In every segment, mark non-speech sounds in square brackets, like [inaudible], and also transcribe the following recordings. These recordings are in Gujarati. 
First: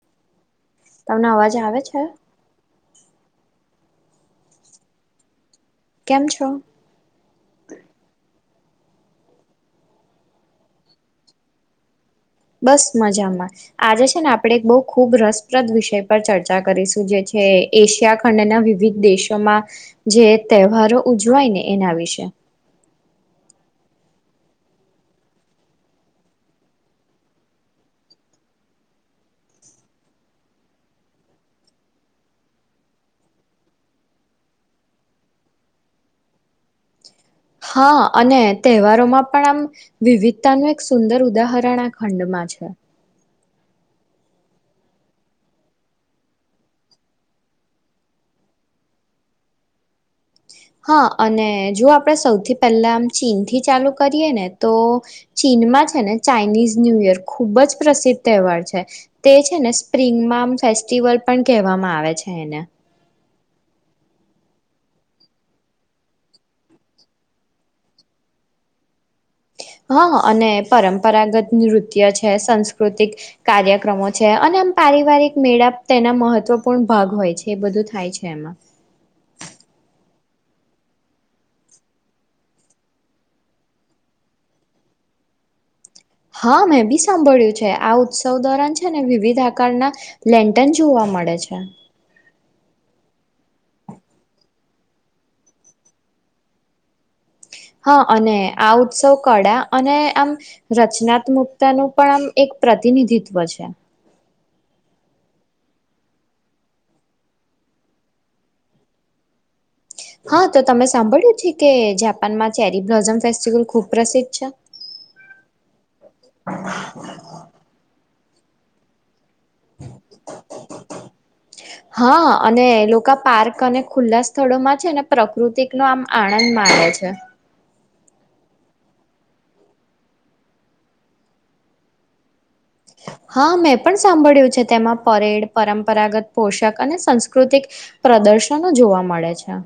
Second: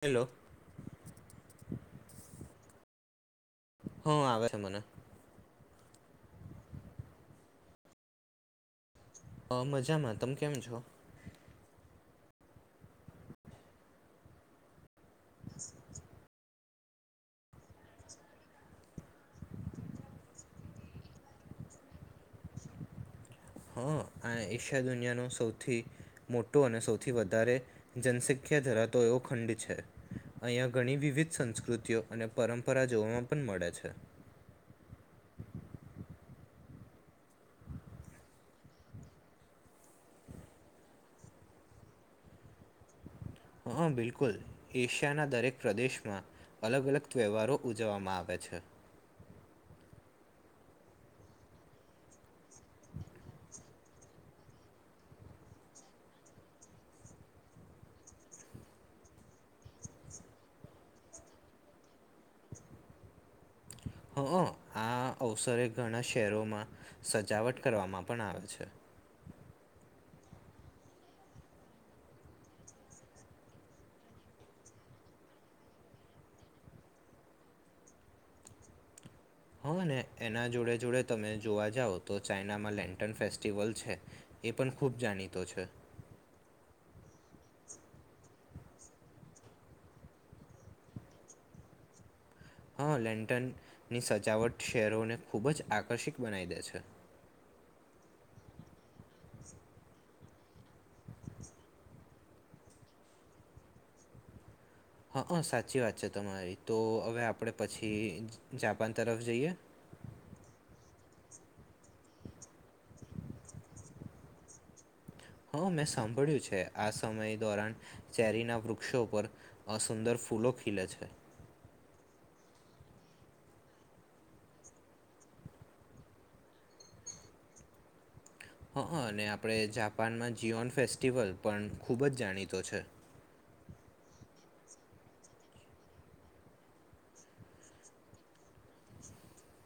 હેલો. તમને અવાજ આવે છે? હ આવે છે મને. કેમ છો? અહ મજામાં તમ કેમ છો? બસ મજામાં આજે છે ને આપડે એક બહુ ખૂબ રસપ્રદ વિષય પર ચર્ચ રચા કરીશું જે છે એશિયા ખંડના વિવિધ દેશોમાં જે તહેવારો ઉજવાય ને એના વિશે. હા આ એશિયા દુનિયાનો સૌથી મોટો અને સૌથી વધારે જનસંખ્યા ધરાતો એવો ખંડ છે. અહીંયા ઘણી વિવિધ સંસ્કૃતિઓ અને પરંપરા જોવામાં પણ મળે છે. હા, અને તહેવારોમાં પણ આમ વિવિધતાનું એક સુંદર ઉદાહરણ આ ખંડમાં છે. હા, બિલકુલ એશિયાના દરેક પ્રદેશમાં અલગ અલગ તહેવારો ઉજવવામાં આવે છે. હા, અને જો આપડે સૌથી પહેલા આમ ચીન થી ચાલુ કરીએ ને તો ચીનમાં છે ને ચાાઈનીઝ ન્યૂ યર ખૂબ જ પ્રસિદ્ધ તહેવાર છે. તે છે ને સ્પ્રિંગમાં આમ ફેસ્ટિવલ પણ કહેવામાં આવે છે એને. હ અહ અવસરે ઘણા શહેરોમાં સજાવટ કરવામાં પણ આવે છે. હા અને પરંપરાગત નૃત્ય છે સાસ્કૃતિક કાર્યક્રમો છે અને આમ પારિવારિક મેળા તેના મહત્વપૂર્ણ ભાગ હોય છે એ બધું થાય છે એમાં. હા ને એના જોડે જોડે તમે જોવા જાવ તો ચાઈનામાં લેન્ટન ફેસ્ટિવલ છે એ પણ ખૂબ જાણીતો છે. હા મેં બી સાંભળ્યું છે આ ઉત્સવ દોરન છે ને વિવિધ આકારના લેન્ટન જોવા મળે છે. હા લેન્ટની સજાવટ શહેરોને ખૂબ જ આકર્ષક બનાવી દે છે. હા અને આ ઉત્સવ કળા અને આમ રચનાત્મકતાનું પણ આમ એક પ્રતિનિધિત્વ છે. હા હ સાચી વાત છે તમારી તો હવે આપણે પછી જાપાન તરફ જઈએ. હા તો તમે સાંભળ્યું છે કે જાપાનમાં ચેરી બ્લોઝમ ફેસ્ટિવલ ખુબ પ્રસિદ્ધ છે. હવ મે સાંભળ્યું છે આ સમય ધોરણ ચેરીના વૃક્ષો પરર અસુંદર ફૂલો ખીલે છે. હા અને લોકો પાર્ક અને ખુલ્લા સ્થળોમાં છે ને પ્રકૃતિક નો આમ આનંદ માણે છે. હ હ અને આપણે જાપાનમાં જીઓન ફેસ્ટિવલ પણ ખૂબ જ જાણીતો છે. હા મેં પણ સાંભળ્યું છે તેમાં પરેડ પરંપરાગત પોષક અને સંસ્કૃતિક પ્રદર્શનો જોવા મળે છે.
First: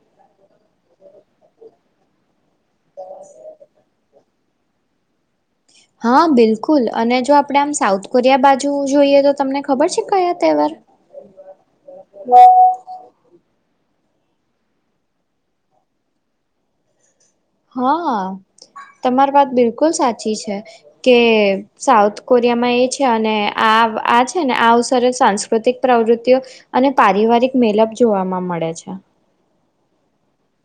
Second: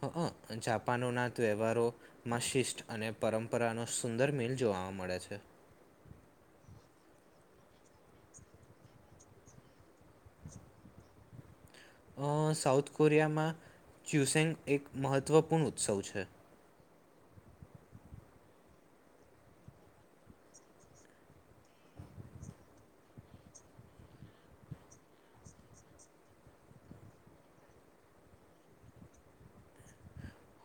હ હ જાપાન ના વ્યવહારોમાં શી શિષ્ટ અને પરંપરા ન સુંદર મિલ જોવા મળે છે. હા બિલકુલ અને જો આપણે આમ સાઉથ કોરિયા બાજુ જોઈએ તો તમને ખબર છે કયા તહેવાર અ સાઉથ કોરિયામાં ચ્યુસેંગ એક મહત્વપૂર્ણ ઉત્સવ છે. હા તમારી વાત બિલકુલ સાચી છે કે સાઉથ કોરિયામાં એ છે અને આ આ છે ને આ અવસરે સાંસ્કૃતિક પ્રવૃત્તિઓ અને પારિવારિક મેલપ જોવાવામાં મળે છે.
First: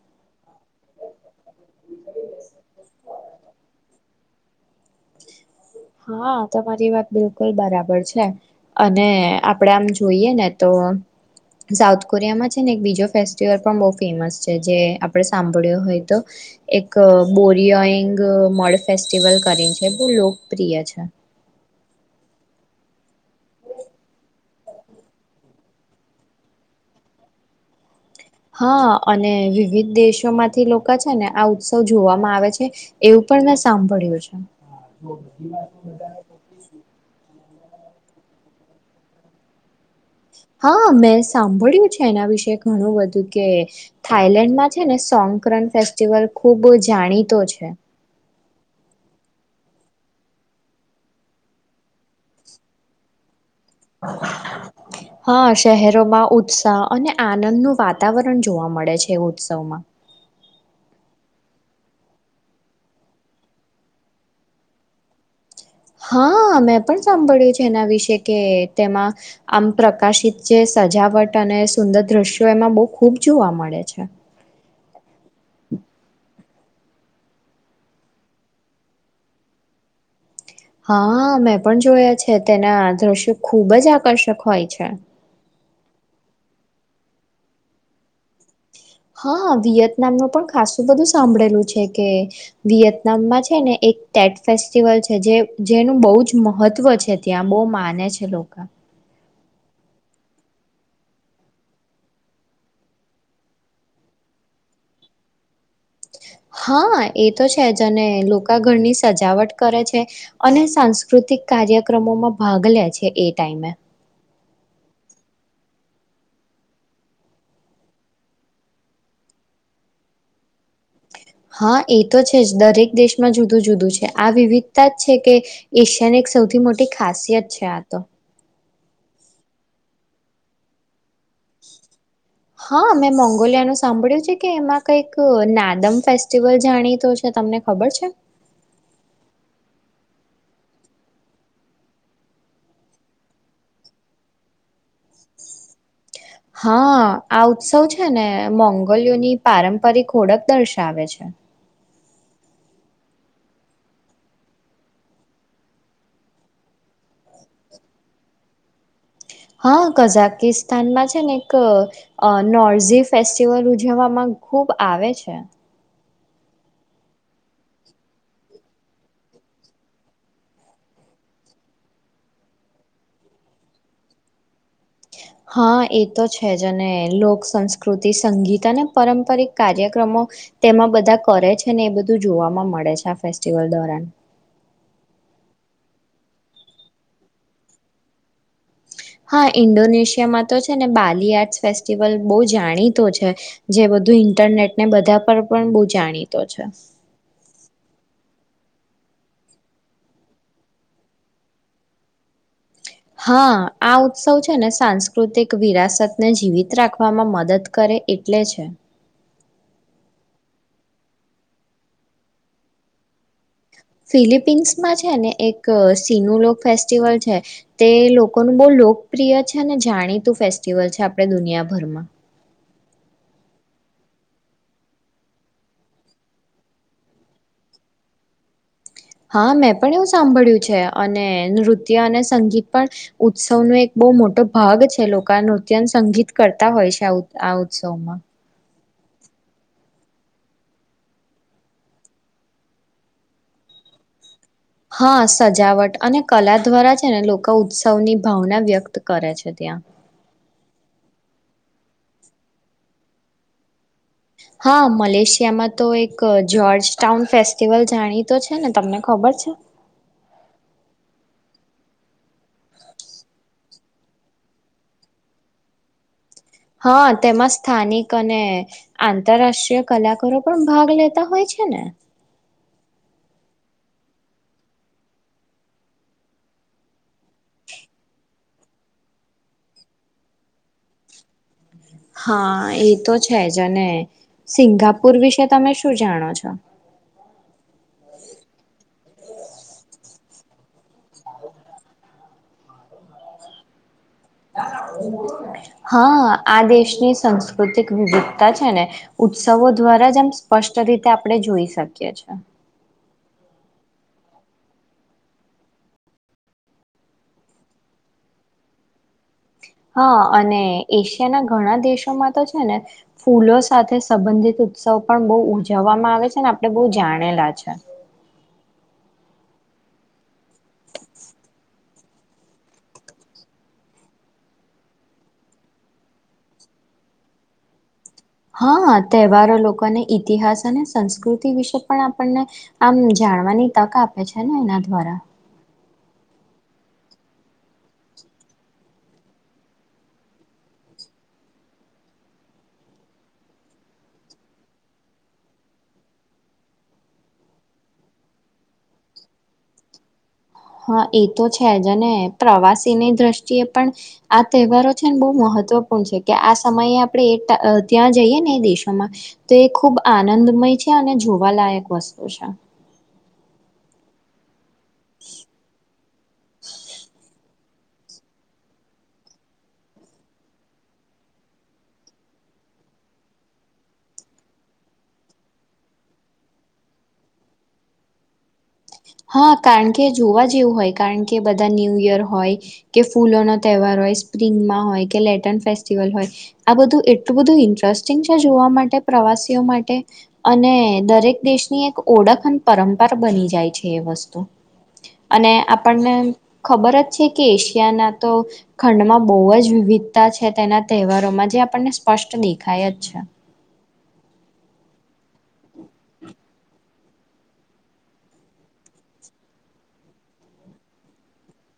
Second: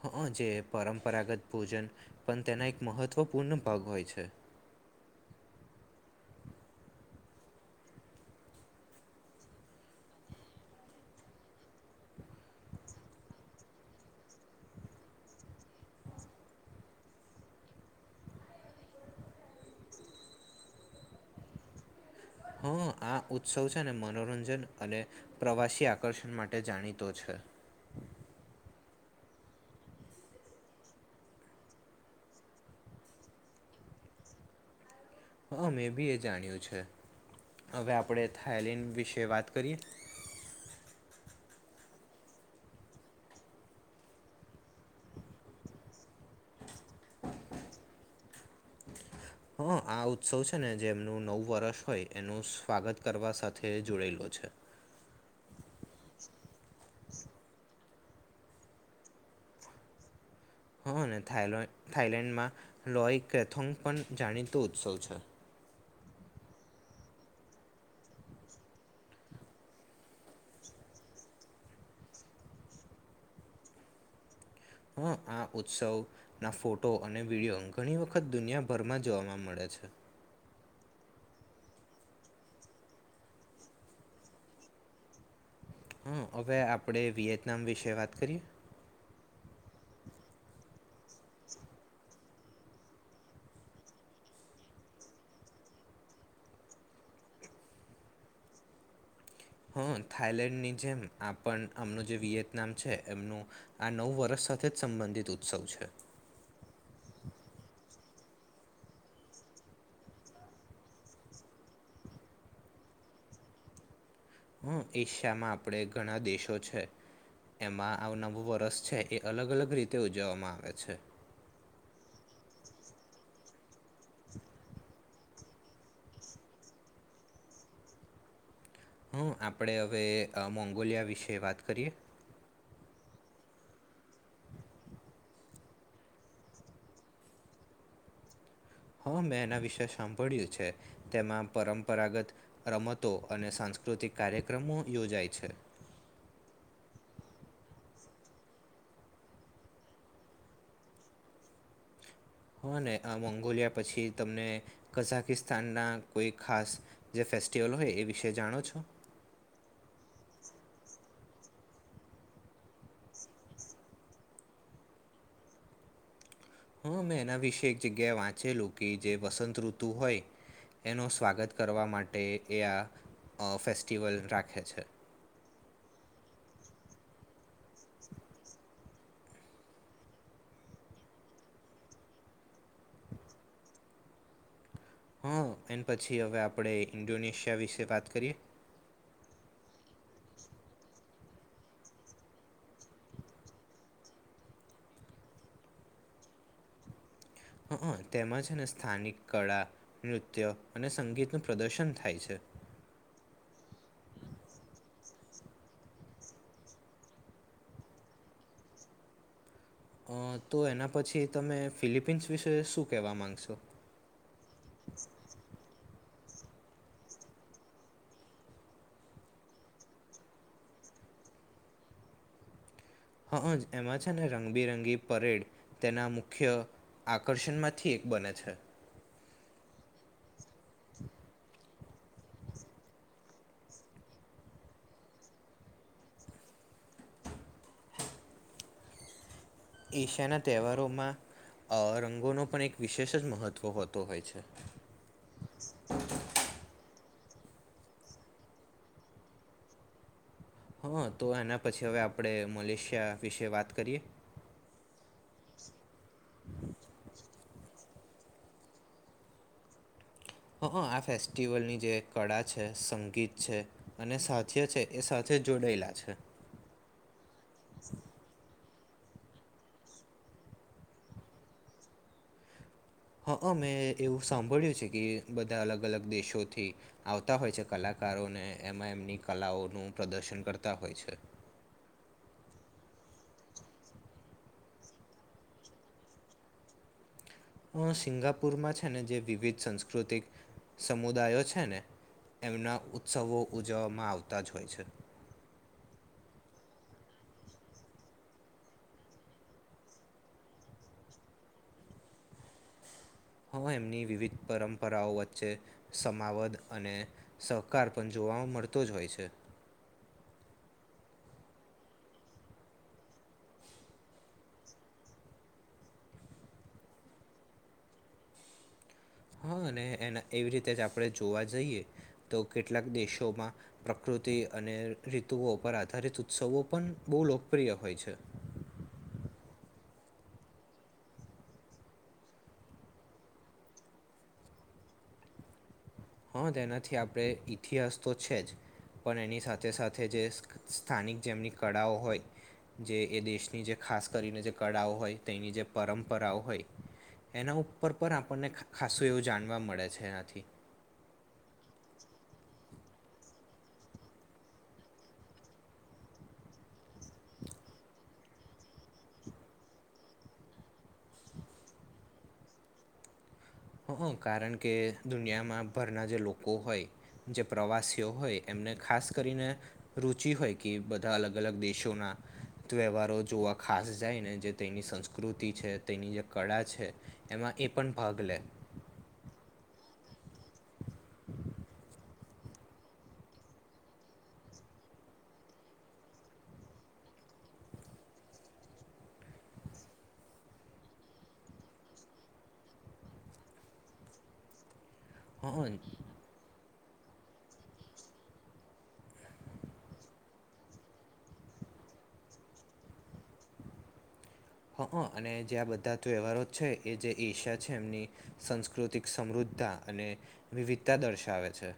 હા જે પરંપરાગત ભોજન પણ તેના એક મહત્વપૂર્ણ ભાગ હોય છે. હા, તમારી વાત બિલકુલ બરાબર છે અને આપડે આમ જોઈએ ને તો સાઉથ કોરિયામાં છે ને એક બીજો ફેસ્ટિવલ પણ બહુ ફેમસ છે જે આપડે સાંભળ્યો હોય તો એક બોરિયોઈંગ મળ ફેસ્ટિવલ કરીને છે બો લોગ પ્રિય છે. હ આ ઉત્સવ છે ને મનોરંજન અને પ્રવાસી આકર્ષણ માટે જાણીતો છે. હા અને વિવિધ દેશોમાંથી લોકો છે ને આ ઉત્સવ જોવામાં આવે છે એવું પણ મેં સાંભળ્યું છે. [inaudible] હં મેં બી એ જાણ્યું છે હવે આપડે થાઈલેન્ડ વિશે વાત કરીએ? હા, મેં સાંભળ્યું છે એના વિશે ઘણું બધું કે થાઈલેન્ડમાં છે ને સોક્રન ફેસ્ટિવલ ખૂબ જાણીતો છે. હ આ ઉત્સવ છે ને જે એમનું નવ વર્ષ હોય એનું સ્વાગત કરવા સાથ થે જોડાયેલો છે. હા, શહેરોમાં ઉત્સાહ અને આનંદનું વાતાવરણ જોવા મળે છે ઉત્સવમાં. હ અને થાલોય થાઈલેન્ડમાં લોય કથોંગ પણ જાણીતો ઉત્સવ છે. હા, મેં પણ સાંભળ્યું છે એના વિશે કે તેમાં આમ પ્રકાશિત જે સજાવટ અને સુંદર દ્રશ્યો એમાં બહુ ખૂબ જોવા મળે છે. હમ્મ આ ઉત્સવના ફોટો અને વિડિયો ઘણી વખત દુનિયાભરમાં જોવાવા મળે છે. હા મેં પણ જોયા છે તેના દ્રશ્યો ખૂબ જ આકર્ષક હોય છે. હ, હવે આપડે વિયેતનામ વિશે વાત કરીએ? હા વિયતનામ નો પણ ખાસ બધું સાંભળેલું છે કે વિયેતનામમાં છે ને એક ટેટ ફેસ્ટિવલ છે જે જેનું બહુ જ મહત્ત્વ છે ત્યાં બહુ માને છે લોકા. હા, થાઈલેન્ડની જેમ આપણ આમનું જે વિયેતનામ છે એમનું આ નવ વર્ષ સાથે જ સંબંધિત ઉત્સવ છે. હા, એ તો છે જ અને લોકા ઘરની સજાવટ કરે છે અને સાંસ્કૃતિક કાર્યક્રમોમાં ભાગ લે છે એ ટાઈમે. હ એશિયામાં આપડે ઘણા દેશો છે એમાં આવ નવું વરષ છે એ અલગ અલગ રીતે ઉજવવામાં આવે છે. હા, એ તો છે જ દરેક દેશમાં જુદું જુદું છે આ વિવિધતા જ છે કે એશિયાની એક સૌથી મોટી ખાસિયત છે આ તો. હમ્મ આપણે હવે મોંગોલિયા વિશે વાત કરીએ હા મેં મોંગોલિયા ન સાંભળ્યું છે કે એમાં કઈક નાદમ ફેસ્ટિવલ જાણીતો છે તમને ખબર છે. હા મેં એના વિશે સાંભળ્યું છે તેમાં પરંપરાગત રમતો અને સાંસ્કૃતિક કાર્યક્રમો યોજાય છે. હા આ ઉત્સવ છે ને મોંગલીયોની પારંપરિક હોળખ દર્શાવે છે. હ ને આ મોંગોલિયા પછી તમને કઝાકિસ્તાનના કોઈ ખાસ જે ફેસ્ટિવલ હોય એ વિશે જાણો છો? હા કઝાકિસ્તાનમાં છે ને એક નોર્ઝી ફેસ્ટિવલ ઉજવવામાં ખુબ આવે છે. હા મેં એના વિશે એક જગ્યાએ વાંચેલું કે જે વસંત ઋતુ હોય એનું સ્વાગત કરવા માટે એ આ ફેસ્ટિવલ રાખે છે. હા એ તો છે જ અને લોક સંસ્કૃતિ સંગીત અને પારંપરિક કાર્યક્રમો તેમાં બધા કરે છે ને એ બધું જોવાવામાં મળે છે આ ફેસ્ટિવલ દ્વારાન હા એ પછી હવે આપણે ઈન્ડોનેશિયા વિશે વાત કરીએ હા ઇન્ડોનેશિયામાં તો છે ને બાલી આર્ટસ ફેસ્ટિવલ બહુ જાણીતો છે જે બધું ઇન્ટરનેટ ને બધા પર પણ બહુ જાણીતો છે. હ તેમજ ને સ્થાનિક કળા નૃત્ય અને સંગીતનું પ્રદર્શન થાય છે. હા આ ઉત્સવ છે ને સાંસ્કૃતિક વિરાસતને જીવિત રાખવામાં મદદ કરે એટલે છે. અ તો એના પછી તમે ફિલિપીન્સ વિશે શું કેહેવા માંગશો ફિલિપિન્સમાં છે ને એક સિનુલોક ફેસ્ટિવલ છે તે લોકોનું બહ લોકપ્રિય છે ને જાણીતું ફેસ્ટિવલ છે આપડે દુનિયાભરમાં હજ એમાં છે ને રંગબિરંગી પરેડ તેના મુખ્ય આકર્ષણમાંથી એક બને છે. હા મેં પણ એવું સાંભળ્યું છે અને નૃત્ય અને સંગીત પણ ઉત્સવનો એક બહુ મોટો ભાગ છે લોકો નૃત્ય અને સંગીત કરતા હોય છે આ આ ઉત્સવમાં એશિયાના તહેવારોમાં અ રંગોનો પણ એક વિશેષ જ મહત્ત્વ હોતો હોય છે. હા સજાવટ અને કલા દ્વારા છે ને લોકો ઉત્સવની ભાવના વ્યક્ત કરે છે ત્યાં. હા તો એના પછી હવે આપણે મલેશિયા વિશે વાત કરીએ. હા મલેશિયામાં તો એક જ્યોર્જ ટાઉન ફેસ્ટિવલ જાણીતો છે ને તમને ખબર છે. હ આ ફેસ્ટિવલની જે કળા છે સંગીત છે અને સાથી્ય છે એ સાથે જોડાયેલા છે. હા તેમાં સ્થાનિક અને આંતરરાષ્ટ્રીય કલાકારો પણ ભાગ લેતા હોય છે ને? હ અહ મેં એવું સાંભળ્યું છે કે બધા અલગ અલગ દેશોથી આવતા હોય છે કલાકારોને એમાં એમની કલાઓનું પ્રદર્શન કરતા હોય છે. હા, એ તો છે જ અને સિંગાપુર વિશે તમે શું જાણો છો? અ સિંગાપુરમાં છે ને જે વિવિધ સાંસ્કૃતિક સમુદાયો છે ને એમના ઉત્સવો ઉજવવામાં આવ હા, આ દેશ ની સાસ્કૃતિક વિવિધતા છે ને ઉત્સવો દ્વારા જ આમ સ્પષ્ટ રીતે આપડે જોઈ શકીએ છે. હ એમની વિવિધ પરંપરાઓ વચ્ચે સમાવદ અને સહકાર પણ જોવા મળતો જ હોય છે. હા અને એશિયાના ઘણા દેશોમાં તો છે ને ફૂલો સાથે સંબંધિત ઉત્સવ પણ બહુ ઉજવવામાં આવે છે ને આપડે બહુ જાણેલા છે. હા, અને એના એવી રીતે જ આપડે જોવા જઈએ તો કેટલાક દેશોમાં પ્રકૃતિ અને ઋતુઓ પર આધારિત ઉત્સવો પણ બહુ લોકપ્રિય હોય છે. હા તહેવારો લોકોને ઈતિહાસ અને સંસ્કૃતિ વિશે પણ આપણને આમ જાણવાની તક આપે છે ને એના દ્વારા. હા તેનાથી આપડે ઈતિહાસ તો છે જ પણ એની સાથે સાથે જે સ્થાનિક જેમની કળાઓ હોય જે એ દેશની જે ખાસ કરીને જે કળાઓ હોય તેની જે પરંપરાઓ હોય એના ઉપર પણ આપણને ખાસું એવું જાણવા મળે છે એનાથી. હા, એ તો છે જ અને પ્રવાસીની દ્રષ્ટિએ પણ આ તહેવારો છે ને બહુ મહત્વપૂર્ણ છે કે આ સમયે આપણે એ તા અહ ત્યાં જઈએ ને એ દેશોમાં તો એ ખૂબ આનંદમય છે અને જોવાલાયક વસ્તુ છે. હ હ કારણ કે દુનિયામાં ભરના જે લોકો હોય જે પ્રવાસીઓ હોય એમને ખાસ કરીને રુચિ હોય કે બધા અલગ અલગ દેશોના ત્યહેવહારો જોવા ખાસ જાયને જે તેની સંસ્કૃતિ છે તેની જે કળા છે એમાં એ પણ ભાગ લે. હા, કારણ કે જોવા જેવું હોય કારણ કે બધા ન્યૂ ઇયર હોય કે ફૂલોનો તહેવાર હોય સ્પ્રિંગમાં હોય કે લેટર્ન ફેસ્ટિવલ હોય આ બધું એટલું બધું ઇન્ટરેસ્ટિંગ છે જોવા માટે પ્રવાસીઓ માટે અને દરેક દેશની એક ઓળખન પરંપર બની જાય છે એ વસ્તુ. અને હં આપણને ખબર જ છે કે એશિયાના તો ખંડમાં બહુ જ વિવિધતા છે તેના તહેવારોમાં જે આપણને સ્પષ્ટ દેખાય અજ છે. હ હ અને જે આ બધા તહેવારો છે એ જે એશિયા છે એમની સાસ્કૃતિક સમૃદ્ધા અને વિવિધતા દર્શાવે છે.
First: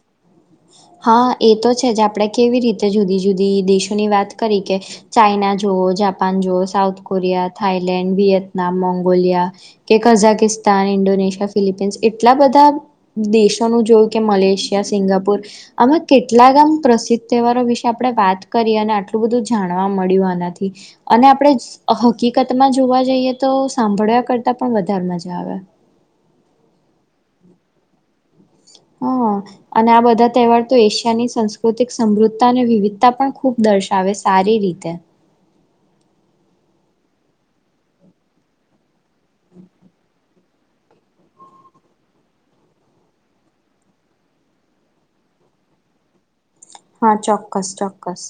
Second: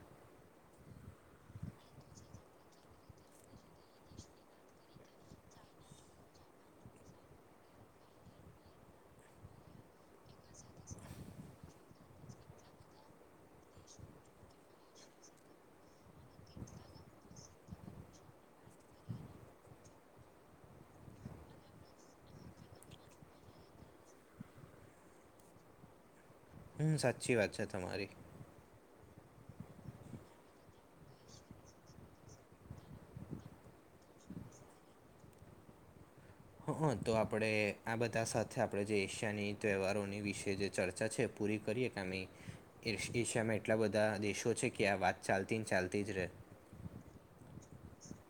હા એ તો છે જ આપડે કેવી રીતે જુદી જુદી દેશોની વાત કરી કે ચાઈના જુઓ જાપાન જુઓ, South Korea, Thailand, Vietnam, Mongolia, કે કઝાકિસ્તાન, ઇન્ડોનેશિયા, ફિલિપીન્સ, એટલા બધા દેશોનું જોયું કે મલેશિયા, સિંગાપુર આમાં કેટલાક આમ પ્રસિદ્ધ તહેવારો વિશે આપડે વાત કરી અને આટલું બધું જાણવા મળ્યું આનાથી અને આપડે હકીકતમાં જોવા જઈએ તો સાંભળવા કરતા પણ વધારે મજા આવે. હમ્મ, સાચી વાત છે તમારી. હા અને આ બધા તહેવાર તો એશિયાની સંસ્કૃતિક સમૃદ્ધતા અને વિવિધતા પણ ખૂબ દર્શાવે સારી રીતે. હં તો આપડે આ બધા સાથે આપણે જે એશિયાની તહેવારોની વિશે જે ચર્ચા છે એ પૂરી કરીએ કેમ એશ એશિયામાં એટલા બધા દેશો છે કે આ વાત ચાલતી ને ચાલતી જ રહે. હા, ચોક્કસ ચોક્કસ.